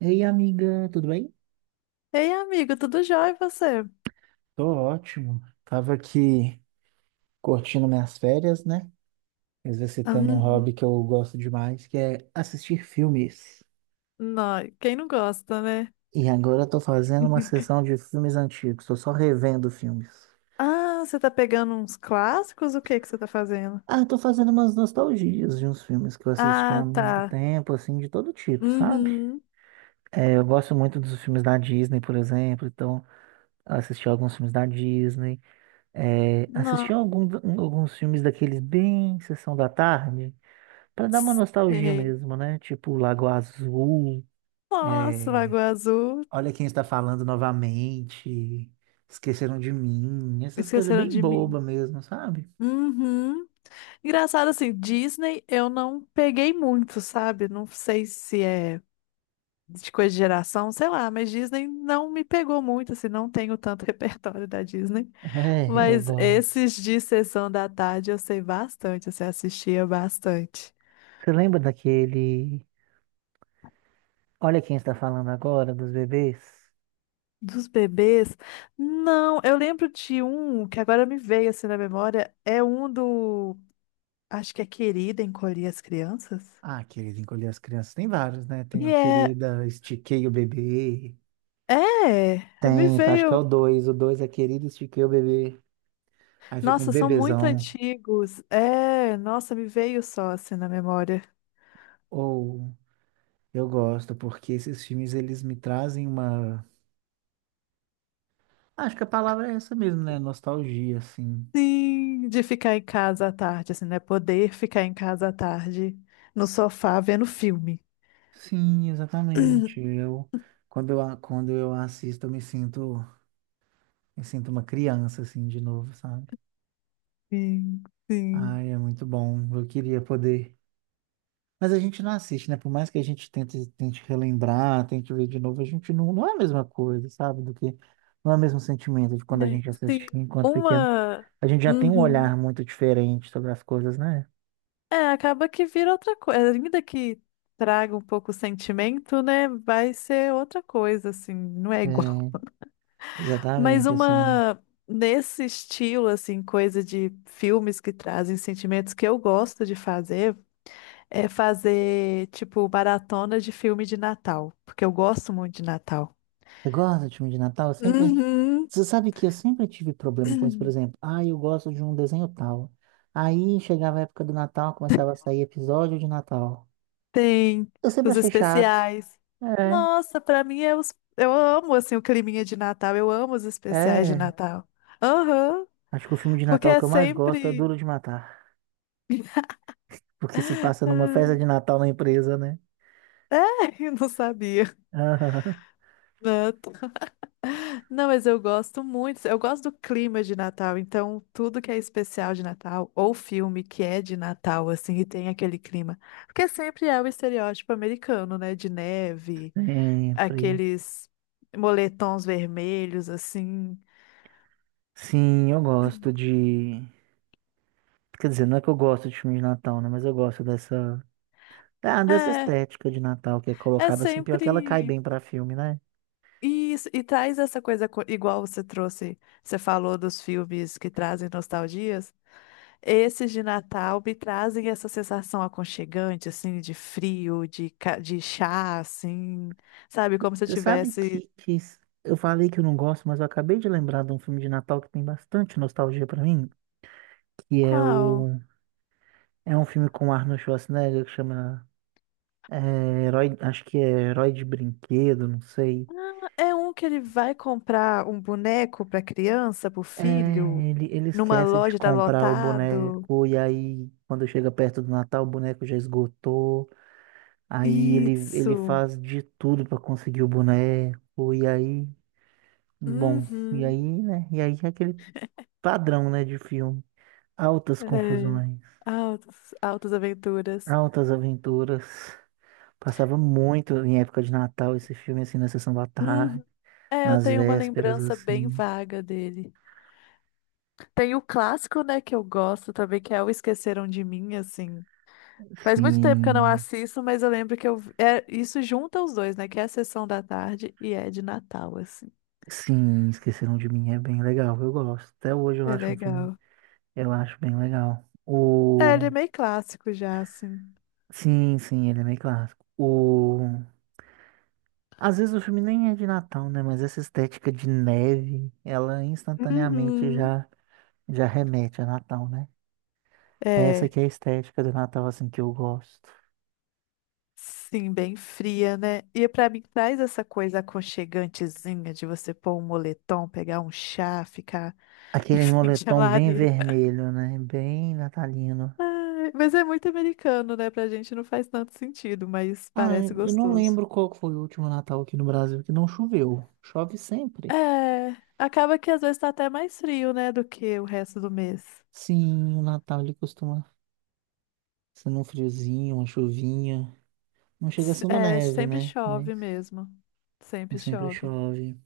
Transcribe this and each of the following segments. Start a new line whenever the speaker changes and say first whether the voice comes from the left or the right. right: Ei, amiga, tudo bem?
left: Ei, amigo, tudo jóia e você?
right: Tô ótimo. Tava aqui curtindo minhas férias, né? Exercitando um
left: Hum,
right: hobby que eu gosto demais, que é assistir filmes.
left: Quem não gosta, né?
right: E agora eu tô fazendo uma sessão de filmes antigos, tô só revendo filmes.
left: Ah, você tá pegando uns clássicos? O que que você tá fazendo?
right: Ah, tô fazendo umas nostalgias de uns filmes que eu assisti há
left: Ah,
right: muito
left: tá.
right: tempo, assim, de todo tipo, sabe?
left: Uhum.
right: É, eu gosto muito dos filmes da Disney, por exemplo, então eu assisti alguns filmes da Disney, é, assisti
left: Nossa.
right: algum- alguns filmes daqueles bem Sessão da Tarde. Pra dar uma nostalgia mesmo, né? Tipo Lago Azul,
left: Nossa,
right: é,
left: Lagoa Azul.
right: Olha Quem Está Falando Novamente, Esqueceram de Mim, essas coisas
left: Esqueceram
right: bem
left: de Mim.
right: boba mesmo, sabe?
left: Uhum. Engraçado assim, Disney eu não peguei muito, sabe? Não sei se é de coisa de geração, sei lá, mas Disney não me pegou muito, assim, não tenho tanto repertório da Disney.
right: É, eu
left: Mas
right: gosto.
left: esses de Sessão da Tarde eu sei bastante, assim, eu assistia bastante.
right: Você lembra daquele Olha Quem Está Falando Agora, dos bebês?
left: Dos bebês? Não, eu lembro de um que agora me veio assim na memória, é um do, acho que é Querida Encolher as Crianças.
right: Ah, querido, encolher as crianças. Tem vários, né? Tem
left: E
right: o
left: é,
right: Querida, Estiquei o Bebê.
left: é, me
right: Tem, acho que é
left: veio,
right: o dois. O dois é Querida, Estiquei o Bebê. Aí fica um
left: nossa, são muito
right: bebezão.
left: antigos. É, nossa, me veio só assim na memória.
right: Ou eu gosto, porque esses filmes eles me trazem uma. Acho que a palavra é essa mesmo, né? Nostalgia, assim.
left: Sim, de ficar em casa à tarde, assim, né? Poder ficar em casa à tarde, no sofá vendo filme.
right: Sim, exatamente. Eu, quando eu, a- Quando eu assisto, me sinto uma criança, assim, de novo, sabe?
left: Sim, sim.
right: Ai, é muito bom. Eu queria poder. Mas a gente não assiste, né? Por mais que a gente tente, tente relembrar, tente ver de novo, a gente não é a mesma coisa, sabe? Do que. Não é o mesmo sentimento de quando a
left: Né?
right: gente
left: Tem
right: assistia enquanto pequeno.
left: uma.
right: A gente já tem um olhar
left: Uhum.
right: muito diferente sobre as coisas, né?
left: É, acaba que vira outra coisa. Ainda que traga um pouco o sentimento, né? Vai ser outra coisa, assim, não é igual.
right: É,
left: Mas
right: exatamente, assim.
left: uma. Nesse estilo, assim, coisa de filmes que trazem sentimentos que eu gosto de fazer, é fazer, tipo, maratona de filme de Natal, porque eu gosto muito de Natal.
right: Eu gosto de filme de Natal, eu sempre.
left: Uhum.
right: Você sabe que eu sempre tive problema com isso, por exemplo. Ah, eu gosto de um desenho tal. Aí chegava a época do Natal, começava a sair episódio de Natal.
left: Tem
right: Eu sempre
left: os
right: achei chato.
left: especiais.
right: É,
left: Nossa, pra mim é os— eu amo assim o climinha de Natal, eu amo os especiais de
right: é.
left: Natal. Aham,
right: Acho que o filme de
left: porque
right: Natal
left: é
right: que eu mais gosto é Duro
left: sempre.
right: de Matar. Porque se passa numa festa de Natal na empresa, né?
left: Eu não sabia.
right: Aham,
left: Não, não, mas eu gosto muito. Eu gosto do clima de Natal, então tudo que é especial de Natal, ou filme que é de Natal, assim, e tem aquele clima. Porque sempre é o estereótipo americano, né? De neve,
right: sempre.
left: aqueles moletons vermelhos, assim.
right: Sim, eu gosto de. Quer dizer, não é que eu gosto de filme de Natal, né? Mas eu gosto dessa. Ah, dessa
left: É.
right: estética de Natal que é
left: É
right: colocada assim, pior que ela cai
left: sempre.
right: bem pra filme, né?
left: E traz essa coisa igual você trouxe, você falou dos filmes que trazem nostalgias. Esses de Natal me trazem essa sensação aconchegante, assim, de frio, de chá, assim, sabe? Como se eu
right: Você sabe
left: tivesse.
right: que s- eu falei que eu não gosto, mas eu acabei de lembrar de um filme de Natal que tem bastante nostalgia pra mim, que é
left: Qual?
right: o é um filme com Arnold Schwarzenegger que chama é, Herói, acho que é Herói de Brinquedo, não sei.
left: É um que ele vai comprar um boneco para criança, para o
right: É,
left: filho,
right: ele
left: numa
right: esquece de
left: loja tá
right: comprar o
left: lotado.
right: boneco e aí quando chega perto do Natal o boneco já esgotou. Aí ele
left: Isso.
right: faz de tudo pra conseguir o boneco e aí bom, e aí,
left: Uhum.
right: né? E aí é aquele padrão, né, de filme. Altas
left: É.
right: confusões,
left: Altas, altas aventuras.
right: altas aventuras. Passava muito em época de Natal esse filme, assim, na sessão da tarde,
left: Uhum. É, eu
right: nas
left: tenho uma
right: vésperas,
left: lembrança bem
right: assim.
left: vaga dele. Tem o clássico, né, que eu gosto também, que é o Esqueceram de Mim, assim. Faz muito tempo que eu não
right: Sim,
left: assisto, mas eu lembro que eu— é, isso junta os dois, né, que é a Sessão da Tarde e é de Natal, assim.
right: sim, Esqueceram de Mim é bem legal, eu gosto. Até hoje eu
left: É
right: acho um filme,
left: legal.
right: eu acho bem legal.
left: É, ele é
right: O...
left: meio clássico já, assim.
right: Sim, sim, ele é meio clássico. O... Às vezes o filme nem é de Natal, né? Mas essa estética de neve, ela instantaneamente
left: Uhum.
right: já remete a Natal, né? É essa
left: É,
right: que é a estética do Natal, assim, que eu gosto.
left: sim, bem fria, né? E pra mim traz essa coisa aconchegantezinha de você pôr um moletom, pegar um chá, ficar em
right: Aquele
left: frente à
right: moletom bem
left: lareira.
right: vermelho, né? Bem natalino.
left: Ai, mas é muito americano, né? Pra gente não faz tanto sentido, mas
right: Ah,
left: parece
right: eu não
left: gostoso.
right: lembro qual que foi o último Natal aqui no Brasil que não choveu. Chove sempre.
left: É, acaba que às vezes tá até mais frio, né, do que o resto do mês.
right: Sim, o Natal ele costuma ser um friozinho, uma chuvinha. Não chega a ser uma
left: É,
right: neve,
left: sempre
right: né? Mas
left: chove mesmo. Sempre
right: mas sempre
left: chove.
right: chove.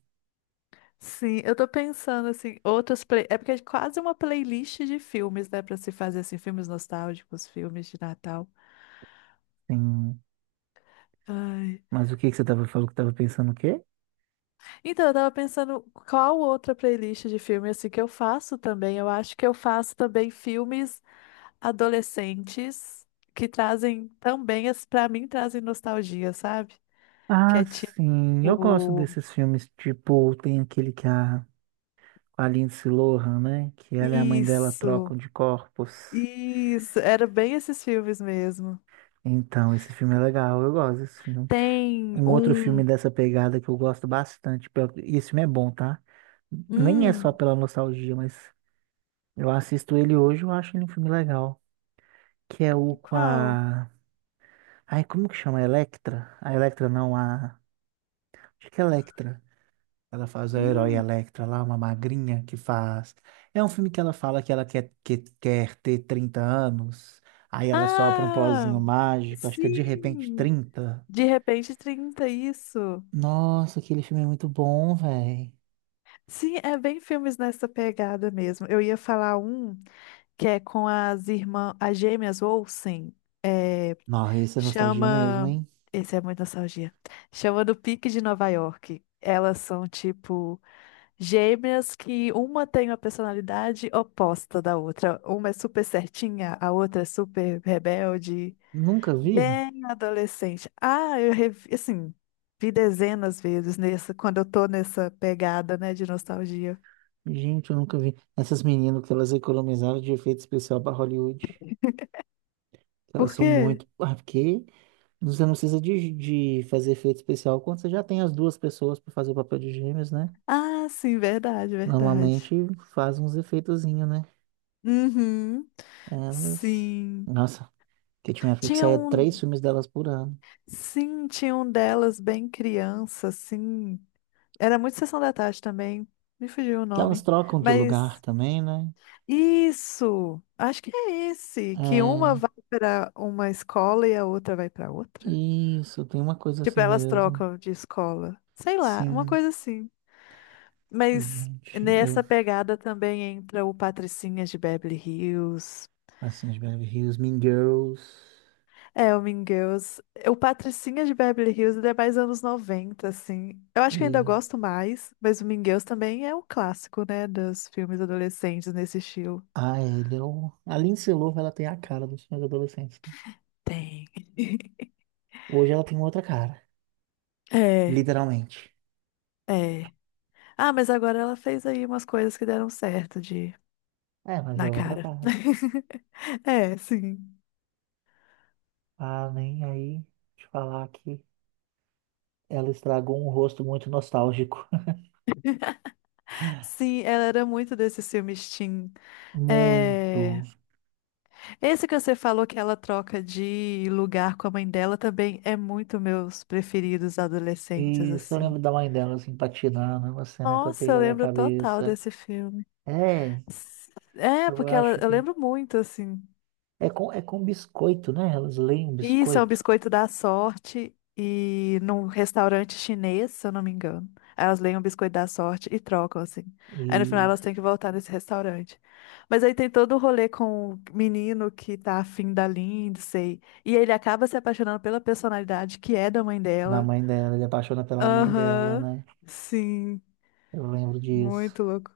left: Sim, eu tô pensando assim, outras play— é porque é quase uma playlist de filmes, né, pra se fazer assim, filmes nostálgicos, filmes de Natal.
right: Sim.
left: Ai.
right: Mas o que que você tava falando que tava pensando o quê?
left: Então, eu tava pensando qual outra playlist de filme assim que eu faço também. Eu acho que eu faço também filmes adolescentes que trazem também, pra mim, trazem nostalgia, sabe? Que
right: Ah,
left: é
right: sim. Eu gosto
left: tipo,
right: desses filmes, tipo, tem aquele que a com a Lindsay Lohan, né? Que ela e a mãe dela
left: isso,
right: trocam de corpos.
left: isso, era bem esses filmes mesmo.
right: Então, esse filme é legal, eu gosto desse filme.
left: Tem
right: Um outro filme
left: um,
right: dessa pegada que eu gosto bastante, pelo- e esse filme é bom, tá? Nem é só
left: hum,
right: pela nostalgia, mas eu assisto ele hoje, eu acho ele um filme legal. Que é o com
left: qual?
right: a. Ai, como que chama? Electra? A Electra não, a. Acho que é Electra. Ela faz a herói
left: Hum,
right: Electra lá, uma magrinha que faz. É um filme que ela fala que ela quer, quer ter 30 anos. Aí ela sopra um
left: ah,
right: pozinho mágico, acho que é de repente
left: sim,
right: 30.
left: De Repente 30, isso.
right: Nossa, aquele filme é muito bom, velho.
left: Sim, é bem filmes nessa pegada mesmo. Eu ia falar um que é com as irmãs, as gêmeas Olsen. É,
right: Nossa, isso é nostalgia mesmo,
left: chama.
right: hein?
left: Esse é muito nostalgia. Chama Do Pique de Nova York. Elas são tipo gêmeas que uma tem uma personalidade oposta da outra. Uma é super certinha, a outra é super rebelde,
right: Nunca vi?
left: bem adolescente. Ah, eu revi, assim, vi dezenas vezes nessa, quando eu tô nessa pegada, né, de nostalgia.
right: Gente, eu nunca vi. Essas meninas que elas economizaram de efeito especial pra Hollywood. Elas
left: Por
right: são
left: quê?
right: muito. Ah, porque você não precisa de fazer efeito especial quando você já tem as duas pessoas pra fazer o papel de gêmeos, né?
left: Ah, sim, verdade, verdade.
right: Normalmente faz uns efeitozinho, né?
left: Uhum.
right: Elas.
left: Sim.
right: Nossa, que tinha uma época que
left: Tinha
right: saía três
left: um.
right: filmes delas por ano.
left: Sim, tinha um delas bem criança, assim. Era muito Sessão da Tarde também. Me fugiu o
right: Que elas
left: nome.
right: trocam de lugar
left: Mas
right: também, né?
left: isso! Acho que é esse, que uma
right: É.
left: vai para uma escola e a outra vai para outra.
right: Isso, tem uma coisa
left: Tipo,
right: assim
left: elas
right: mesmo.
left: trocam de escola. Sei lá, uma
right: Sim.
left: coisa assim.
right: E,
left: Mas
right: gente, eu.
left: nessa pegada também entra o Patricinhas de Beverly Hills.
right: Assim, de Beverly Hills, Mean Girls.
left: É, o Mean Girls. O Patricinha de Beverly Hills ele é mais anos 90, assim. Eu acho que eu ainda
right: E.
left: gosto mais, mas o Mean Girls também é um clássico, né, dos filmes adolescentes nesse estilo.
right: Ah, ele é o. A Lindsay Lohan, ela tem a cara dos filmes adolescentes, né?
left: Tem.
right: Hoje ela tem outra cara.
left: É,
right: Literalmente.
left: é. Ah, mas agora ela fez aí umas coisas que deram certo de
right: É, mas é
left: na
right: outra
left: cara.
right: cara.
left: É, sim.
right: Ah, nem aí te falar que. Ela estragou um rosto muito nostálgico.
left: Sim, ela era muito desses filmes teen.
right: Muito.
left: É, esse que você falou que ela troca de lugar com a mãe dela também é muito meus preferidos adolescentes,
right: Isso, eu
left: assim.
right: lembro da mãe dela assim patinando, é uma cena que eu tenho
left: Nossa, eu
right: na minha
left: lembro total
right: cabeça.
left: desse filme.
right: É,
left: É,
right: eu
left: porque ela,
right: acho
left: eu
right: que.
left: lembro muito, assim.
right: É com biscoito, né? Elas leem
left: Isso é o
right: biscoito.
left: biscoito da sorte e num restaurante chinês, se eu não me engano. Aí elas leem o biscoito da sorte e trocam, assim. Aí no final
right: E
left: elas têm que voltar nesse restaurante. Mas aí tem todo o rolê com o menino que tá afim da Lindsay. E ele acaba se apaixonando pela personalidade que é da mãe
right: na
left: dela.
right: mãe dela, ele apaixona pela mãe dela,
left: Aham,
right: né?
left: sim,
right: Eu lembro disso.
left: muito louco.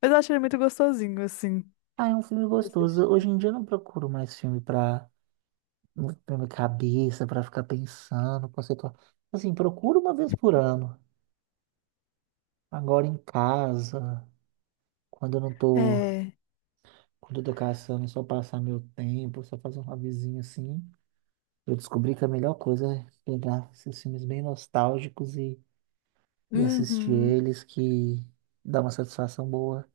left: Mas eu achei ele muito gostosinho, assim.
right: Ah, é um filme
left: De
right: gostoso.
left: assistir.
right: Hoje em dia eu não procuro mais filme pra minha cabeça, pra ficar pensando, conceituar. Assim, procuro uma vez por ano. Agora em casa, quando eu não tô
left: É.
right: quando eu tô caçando, e só passar meu tempo, só fazer um hobbyzinho assim. Eu descobri que a melhor coisa é pegar esses filmes bem nostálgicos e assistir
left: Uhum.
right: eles, que dá uma satisfação boa,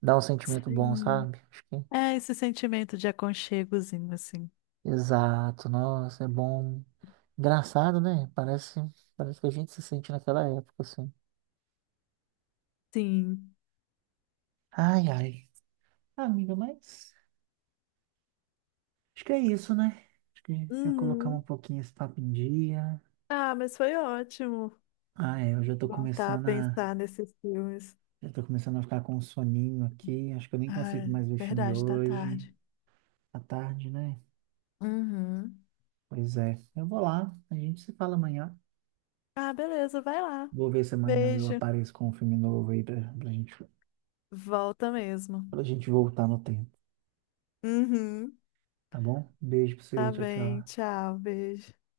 right: dá um sentimento bom,
left: Sim.
right: sabe? Acho que...
left: É esse sentimento de aconchegozinho, assim.
right: Exato, nossa, é bom. Engraçado, né? Parece que a gente se sente naquela época, assim.
left: Sim.
right: Ai, ai. Ah, amiga, mas acho que é isso, né? Acho que já colocamos um
left: Uhum.
right: pouquinho esse papo em dia.
left: Ah, mas foi ótimo
right: Ah, é, eu já tô
left: voltar a
right: começando a
left: pensar nesses filmes.
right: eu tô começando a ficar com um soninho aqui. Acho que eu nem
left: Ah,
right: consigo mais ver filme
left: verdade, tá
right: hoje.
left: tarde.
right: À tarde, né?
left: Uhum.
right: Pois é. Eu vou lá. A gente se fala amanhã.
left: Ah, beleza, vai lá.
right: Vou ver se amanhã eu
left: Beijo.
right: apareço com um filme novo aí
left: Volta mesmo.
right: pra gente voltar no tempo.
left: Uhum.
right: Tá bom? Beijo pra você.
left: Tá
right: Tchau,
left: bem,
right: tchau.
left: tchau, beijo.